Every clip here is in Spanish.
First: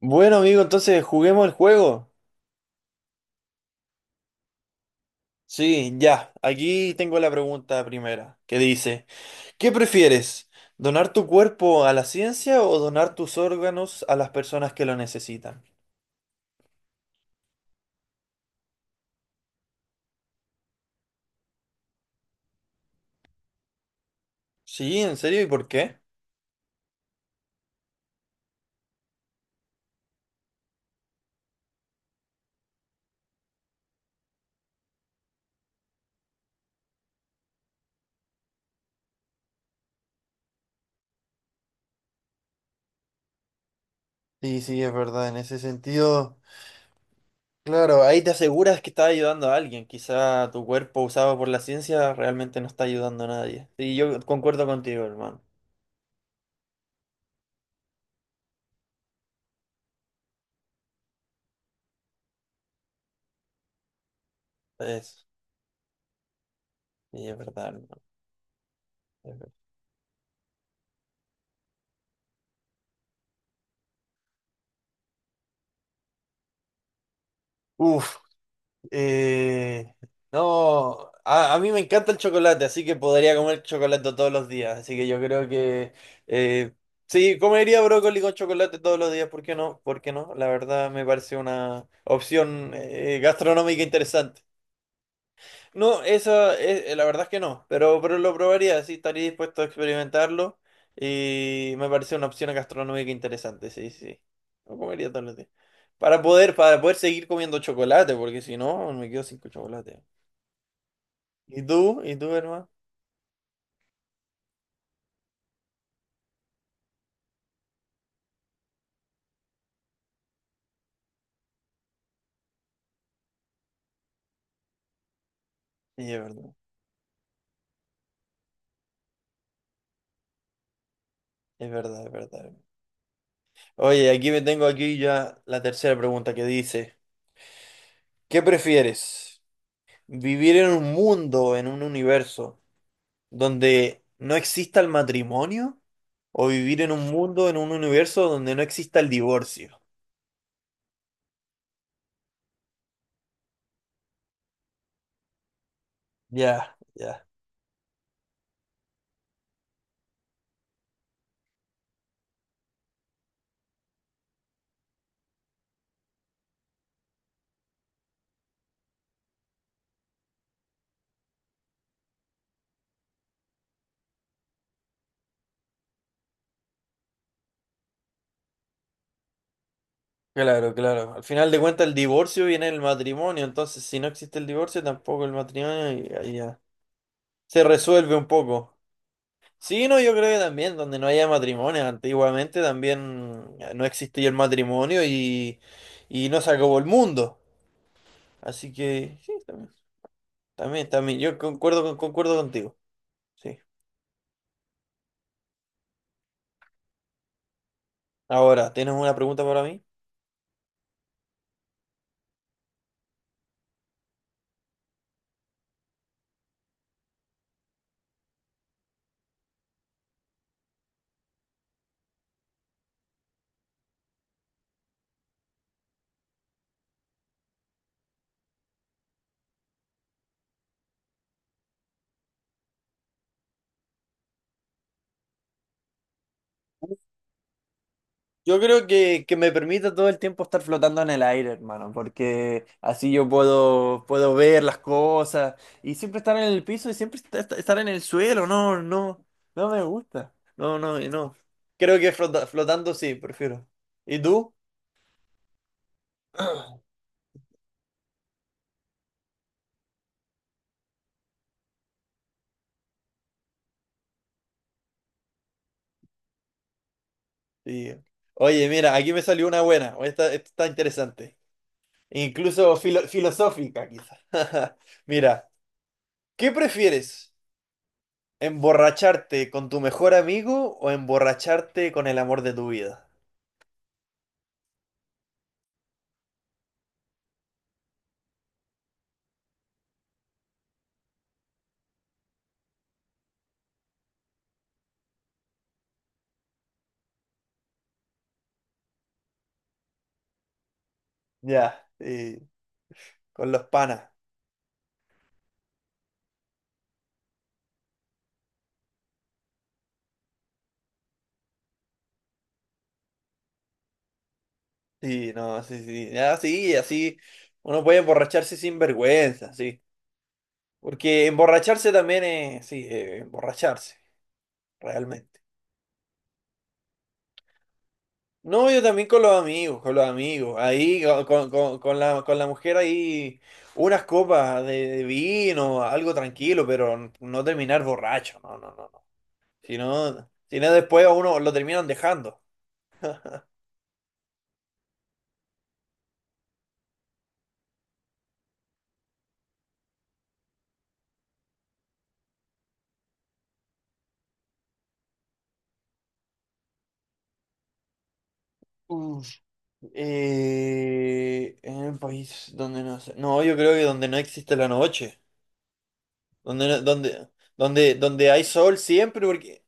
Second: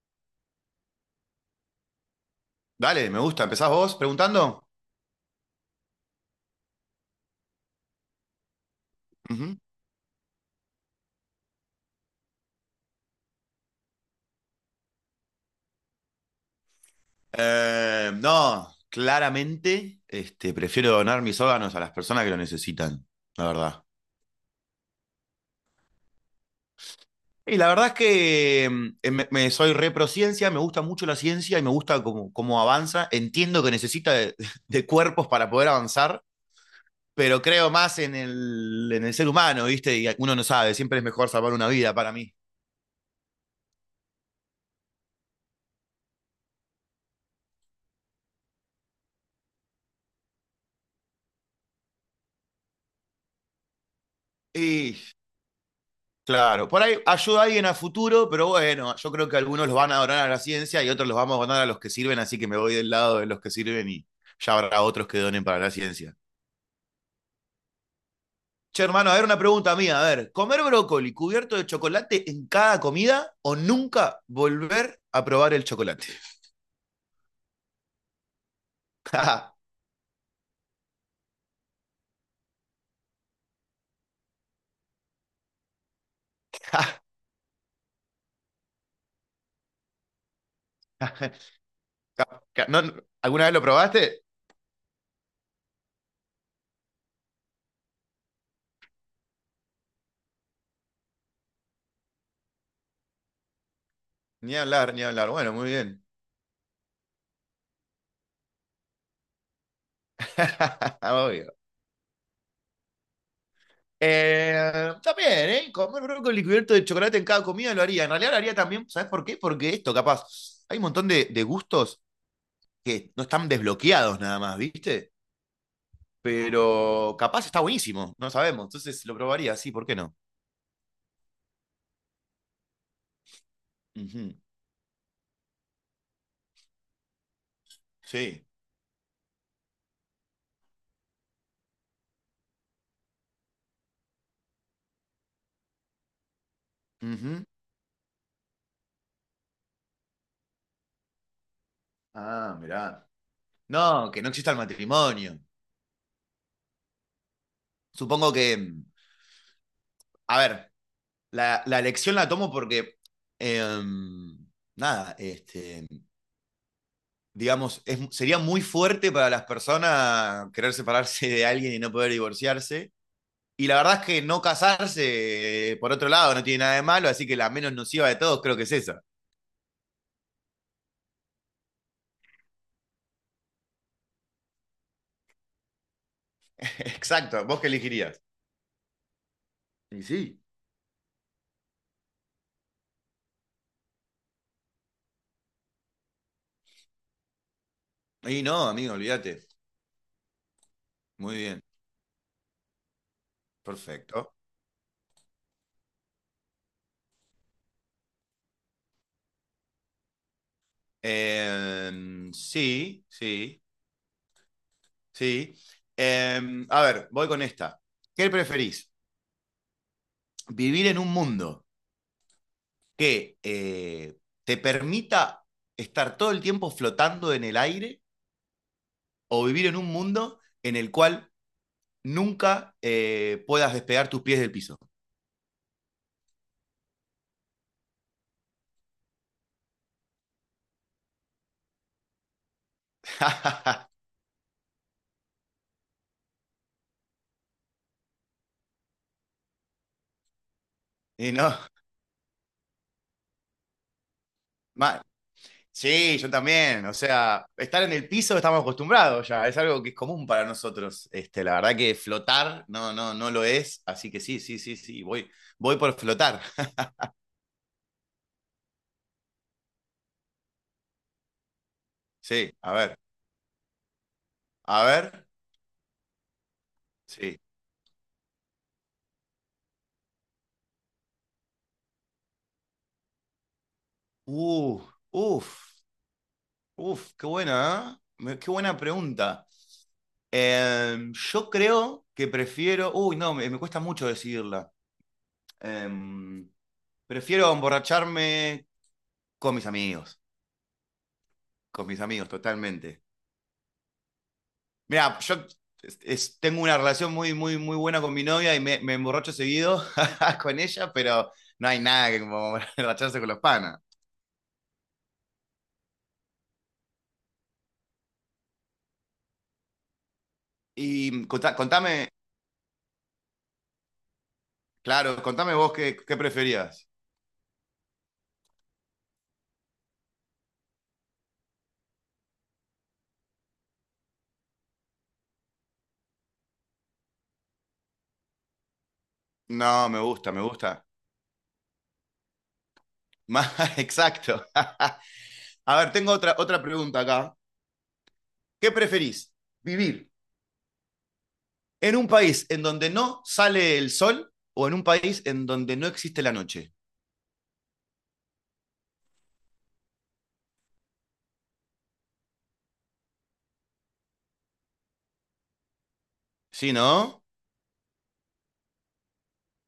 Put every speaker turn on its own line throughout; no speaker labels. Bueno, amigo, entonces juguemos el juego.
Dale, me gusta. ¿Empezás vos preguntando?
Sí, ya. Aquí tengo la pregunta primera, que dice,
Ujú.
¿qué prefieres? ¿Donar tu cuerpo a la ciencia o donar tus órganos a las personas que lo necesitan?
No, claramente, prefiero donar mis órganos a las personas que lo necesitan, la verdad.
Sí, ¿en serio? ¿Y por qué?
Y la verdad es que soy reprociencia, me gusta mucho la ciencia y me gusta cómo avanza. Entiendo que necesita de cuerpos para poder avanzar, pero creo más en en el ser humano, ¿viste? Y uno no sabe, siempre es mejor salvar una vida para mí.
Sí, sí, es verdad, en ese sentido, claro, ahí te aseguras que estás ayudando a alguien. Quizá tu cuerpo usado por la ciencia realmente no está ayudando a nadie. Sí, yo concuerdo
Y
contigo, hermano.
claro, por ahí ayuda a alguien a futuro, pero bueno, yo creo que algunos los van a donar a la ciencia y otros los vamos a donar a los que sirven, así que me voy del lado de los que sirven y ya habrá otros que
Es,
donen para la ciencia.
sí, es verdad, hermano.
Che, hermano, a
Es
ver una
verdad.
pregunta mía, a ver, ¿comer brócoli cubierto de chocolate en cada comida o nunca volver a probar el chocolate?
Uf. Eh, no, a mí me encanta el chocolate, así que podría comer chocolate todos los días. Así que yo creo que eh, sí, comería brócoli con chocolate todos los días. ¿Por qué no? ¿Por qué no? La verdad me parece una opción
¿No- ¿Alguna vez lo
gastronómica
probaste?
interesante. No, esa es, la verdad es que no, pero lo probaría, sí, estaría dispuesto a experimentarlo y me parece una opción gastronómica interesante, sí, sí.
Ni
Lo
hablar, ni
comería todos
hablar.
los días.
Bueno, muy bien.
Para poder seguir comiendo chocolate, porque si no, me quedo sin chocolate.
Obvio.
¿Y tú? ¿Y tú, hermano?
También, ¿eh? Comer brócoli cubierto de chocolate en cada comida lo haría. En realidad lo haría también, ¿sabes por qué? Porque esto, capaz, hay un montón de gustos que no están desbloqueados nada más, ¿viste?
Sí, es verdad,
Pero capaz está buenísimo, no sabemos. Entonces lo probaría, sí, ¿por qué no?
es verdad, es verdad. Oye, aquí
Ujú.
me tengo aquí ya la tercera pregunta que dice, ¿qué
Sí.
prefieres? ¿Vivir en un mundo, en un universo donde no exista el matrimonio? O vivir en un
Ujú.
mundo, en un universo donde no exista el divorcio.
Ah, mirá. No, que no exista el matrimonio.
Ya, ya.
Supongo que, mm, a ver, la, la, elección la tomo porque, em, nada, este, digamos, es- sería muy fuerte para las personas querer separarse de alguien y no poder divorciarse. Y la verdad es que no casarse, por otro lado, no tiene nada de malo, así que la menos nociva de todos creo que es esa.
Claro, claro. Al final de cuentas el divorcio viene del matrimonio, entonces si no existe el divorcio tampoco el matrimonio y ahí ya
Exacto, ¿vos
se
qué
resuelve
elegirías?
un poco. Sí, no,
Y
yo
sí.
creo que también donde no haya matrimonio, antiguamente también no existía el matrimonio y no se acabó el mundo.
Y no,
Así
amigo,
que sí,
olvídate.
también, también, también.
Muy
Yo
bien,
concuerdo contigo. Sí.
perfecto.
Ahora, ¿tienes una pregunta para mí?
Sí, sí. A ver, voy con esta. ¿Qué preferís? ¿Vivir en un mundo que te permita estar todo el tiempo flotando en el aire o vivir en un mundo en el cual nunca puedas despegar tus pies del piso?
Yo creo que me permite todo el tiempo estar flotando en el aire, hermano, porque así yo puedo ver las cosas y siempre estar en el piso y siempre estar en el suelo, no, no, no me gusta, no, no, y
Y
no.
no,
Creo que flotando sí, prefiero. ¿Y tú?
mal. Sí, yo también. O sea, estar en el piso estamos acostumbrados ya. Es algo que es común para nosotros. La verdad que flotar no, no, no lo es. Así que sí, sí, sí, sí. Voy por flotar.
Sí. Oye, mira, aquí me salió una buena, esta está interesante,
Sí, a
incluso
ver.
filosófica quizás.
A ver.
Mira, ¿qué prefieres?
Sí.
¿Emborracharte con tu mejor amigo o emborracharte con el amor de tu vida?
Uh, uf. Uf, qué buena, ¿eh? Me- Qué buena pregunta. Yo creo que prefiero. Uy, no, me cuesta mucho decidirla. Em, Prefiero emborracharme con mis amigos. Con
Ya,
mis amigos,
y
totalmente.
con los panas.
Mira, yo tengo una relación muy, muy, muy buena con mi novia y me emborracho seguido con ella, pero no hay nada que como emborracharse con los panas.
Sí, no, sí, sí. Ya, sí, así uno puede emborracharse sin vergüenza, sí.
Y
Porque emborracharse
contame,
también es, sí, emborracharse,
claro,
realmente.
contame vos qué preferías.
No, yo también con los amigos, con los amigos. Ahí, con con la mujer ahí, unas copas de vino, algo tranquilo, pero no terminar borracho, no, no, no, no. Si
No, me
no,
gusta, me
si no
gusta.
después a uno lo terminan dejando.
Ma- Exacto. A ver, tengo otra pregunta acá. ¿Qué preferís? ¿Vivir en un país en donde no sale el sol o en un país en donde no existe la noche?
En un país donde no sé. No, yo creo que donde no existe la noche. Donde,
Sí,
no-
¿no?
donde, donde, donde hay sol siempre, porque.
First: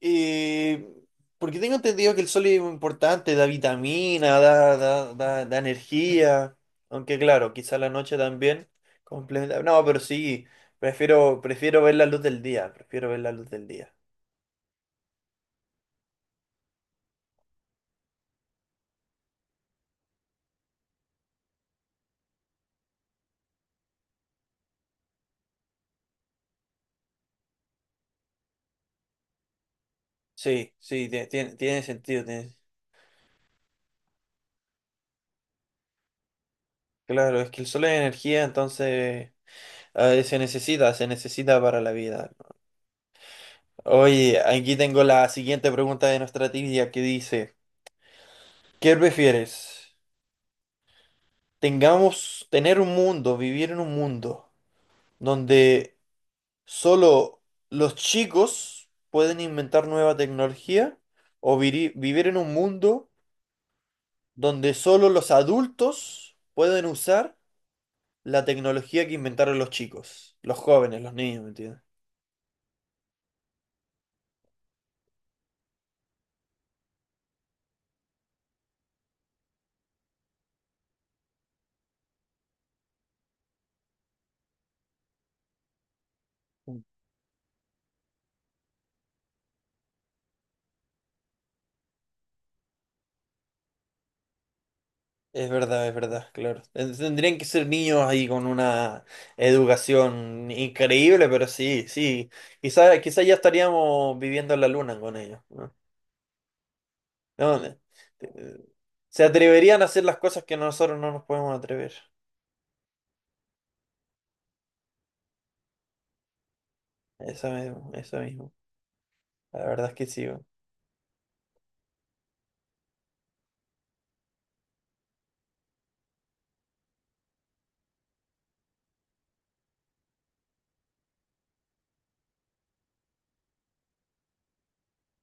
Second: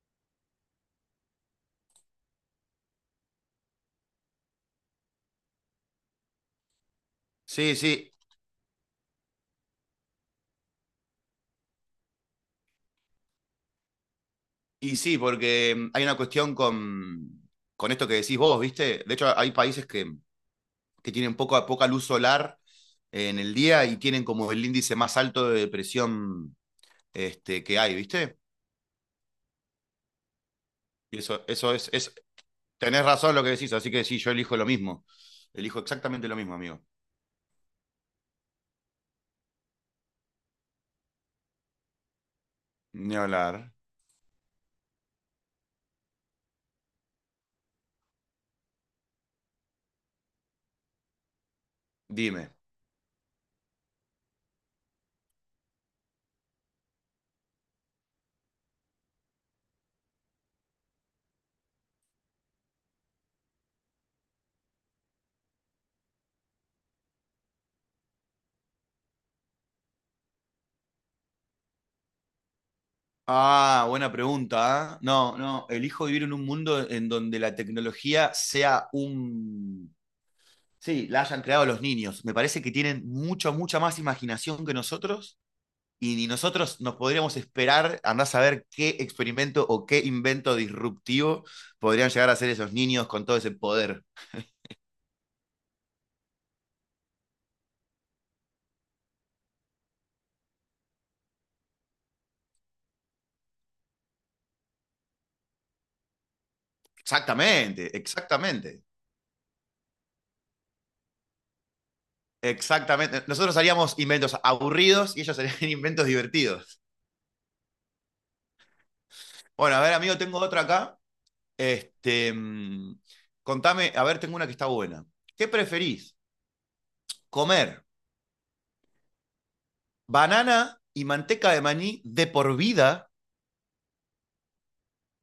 Eh, porque tengo entendido que el sol es muy importante, da vitamina, da, da, da, da energía. Aunque claro,
Sí,
quizá la
sí.
noche también complementa. No, pero sí, prefiero, prefiero ver la luz del día. Prefiero ver la luz del día.
Y sí, porque hay una cuestión con esto que decís vos, ¿viste? De hecho, hay países que tienen poca luz solar en el día y tienen como el índice más alto de depresión que hay, ¿viste?
Sí, sí,
Y
tiene
es.
sentido.
Tenés razón lo que decís, así que sí, yo elijo lo mismo. Elijo exactamente lo mismo, amigo.
Claro, es que el sol es energía, entonces. Ay, se necesita para la vida.
Ni hablar.
Oye, aquí tengo la siguiente pregunta de nuestra trivia que dice, ¿qué prefieres?
Dime.
Tener un mundo, vivir en un mundo donde solo los chicos pueden inventar nueva tecnología o vivir en un mundo donde solo los adultos pueden usar la tecnología que inventaron los chicos, los jóvenes, los niños, ¿me entiendes?
Ah, buena pregunta, ¿eh? No, no, elijo vivir en un mundo en donde la tecnología sea un... Sí, la hayan creado los niños. Me parece que tienen mucha, mucha más imaginación que nosotros y ni nosotros nos podríamos esperar, andar a saber qué experimento o qué invento disruptivo podrían llegar a hacer esos niños con todo ese poder.
Es verdad, claro. Tendrían que ser niños ahí con una educación increíble, pero sí, sí. Quizá, quizá ya estaríamos viviendo en la luna con ellos, ¿no? No,
Exactamente,
eh,
exactamente.
se atreverían a hacer las cosas que nosotros no nos podemos atrever.
Exactamente. Nosotros haríamos inventos aburridos y ellos harían inventos divertidos.
Eso mismo, eso mismo. La
Bueno, a
verdad
ver,
es que
amigo,
sí,
tengo
weón.
otra acá. Este, mm, Contame, a ver, tengo una que está buena. ¿Qué preferís? ¿Comer banana y manteca de maní de por vida,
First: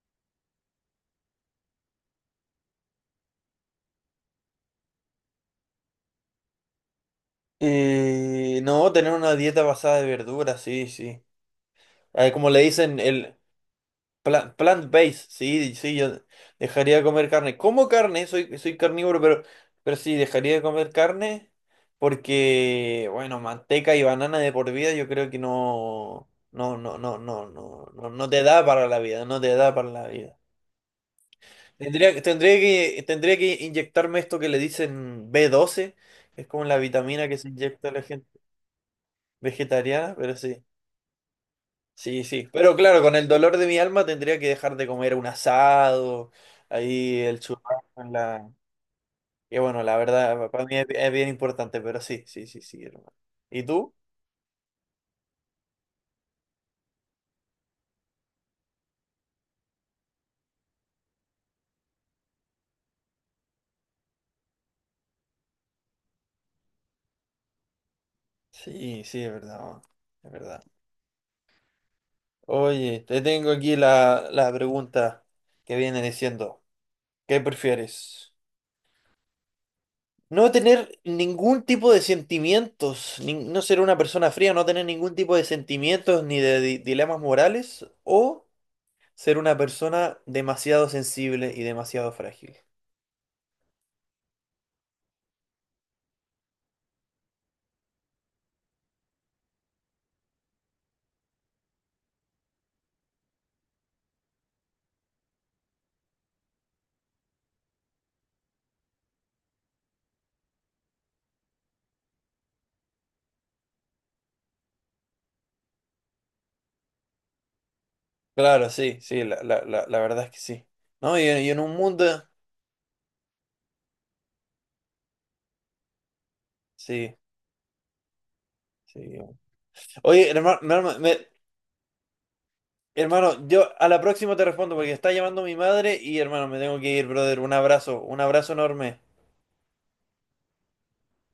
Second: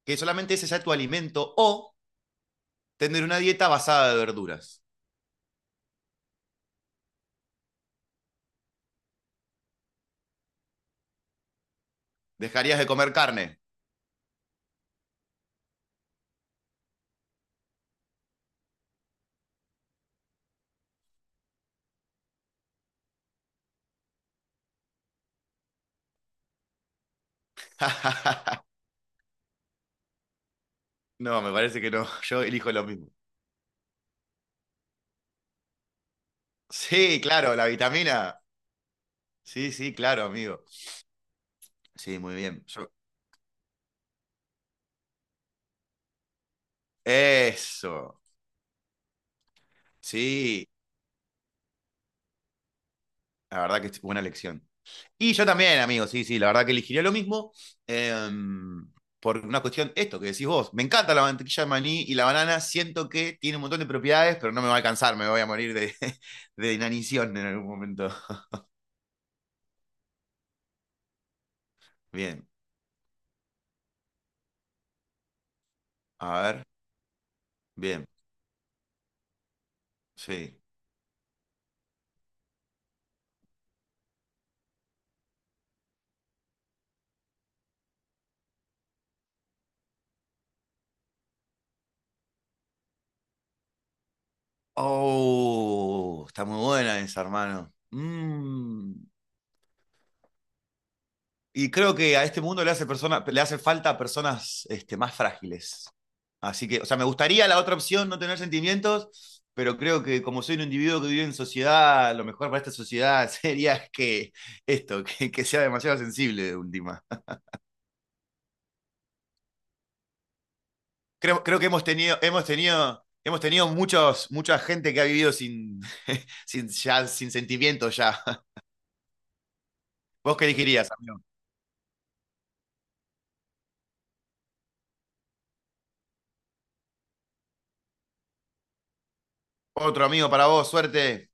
que solamente ese sea tu alimento, o tener una dieta basada de verduras?
No, tener una dieta basada de verduras, sí, sí. Como le
¿Dejarías de
dicen,
comer carne?
pla- plant-based, sí, sí, yo dejaría de comer carne. Como carne, soy, soy carnívoro, pero sí, dejaría de comer carne porque, bueno, manteca y banana de por vida yo creo que no, no, no, no, no, no, no, no te da para la vida, no te da para la vida.
No, me parece que no.
Tendría,
Yo elijo lo mismo.
tendría que inyectarme esto que le dicen B12 que es como la
Sí,
vitamina que se
claro, la
inyecta a la gente
vitamina. Sí, sí,
vegetariana,
claro,
pero sí.
amigo. Sí,
Sí,
muy
sí,
bien.
pero
Yo-
claro, con el dolor de mi alma tendría que dejar de comer un asado, ahí el churrasco en
Eso.
la... Que bueno, la verdad, para
Sí,
mí es bien importante, pero sí, sí, sí, sí, hermano.
la
¿Y
verdad que
tú?
es buena elección. Y yo también, amigo, sí, sí, la verdad que elegiría lo mismo. em, por una cuestión, esto que decís vos. Me encanta la mantequilla de maní y la banana. Siento que tiene un montón de propiedades, pero no me va a alcanzar. Me voy a morir de, de inanición en algún momento.
Sí, sí, es verdad, es verdad.
Bien,
Oye, te tengo aquí la pregunta que viene
a
diciendo,
ver.
¿qué
Bien,
prefieres? No
sí.
tener ningún tipo de sentimientos, no ser una persona fría, no tener ningún tipo de sentimientos ni de dilemas morales, o ser una persona demasiado sensible y demasiado frágil.
Oh, está muy buena esa, hermano. Mm. Y creo que a este mundo le hace, persona, le hace falta a personas más frágiles. Así que, o sea, me gustaría la otra opción, no tener sentimientos, pero creo que como soy un individuo que vive en sociedad, lo mejor para esta sociedad sería que que sea demasiado sensible de última.
Claro, sí, sí, la verdad es que sí. ¿No? Y en
Creo que
un mundo...
hemos tenido mucha gente que ha vivido sin,
Sí,
sin sentimientos ya.
sí. Oye,
¿Vos qué
hermano,
elegirías,
hermano,
amigo?
hermano, yo a la próxima te respondo porque está llamando mi madre y hermano, me tengo que ir, brother. Un abrazo enorme.
Otro amigo para vos, suerte.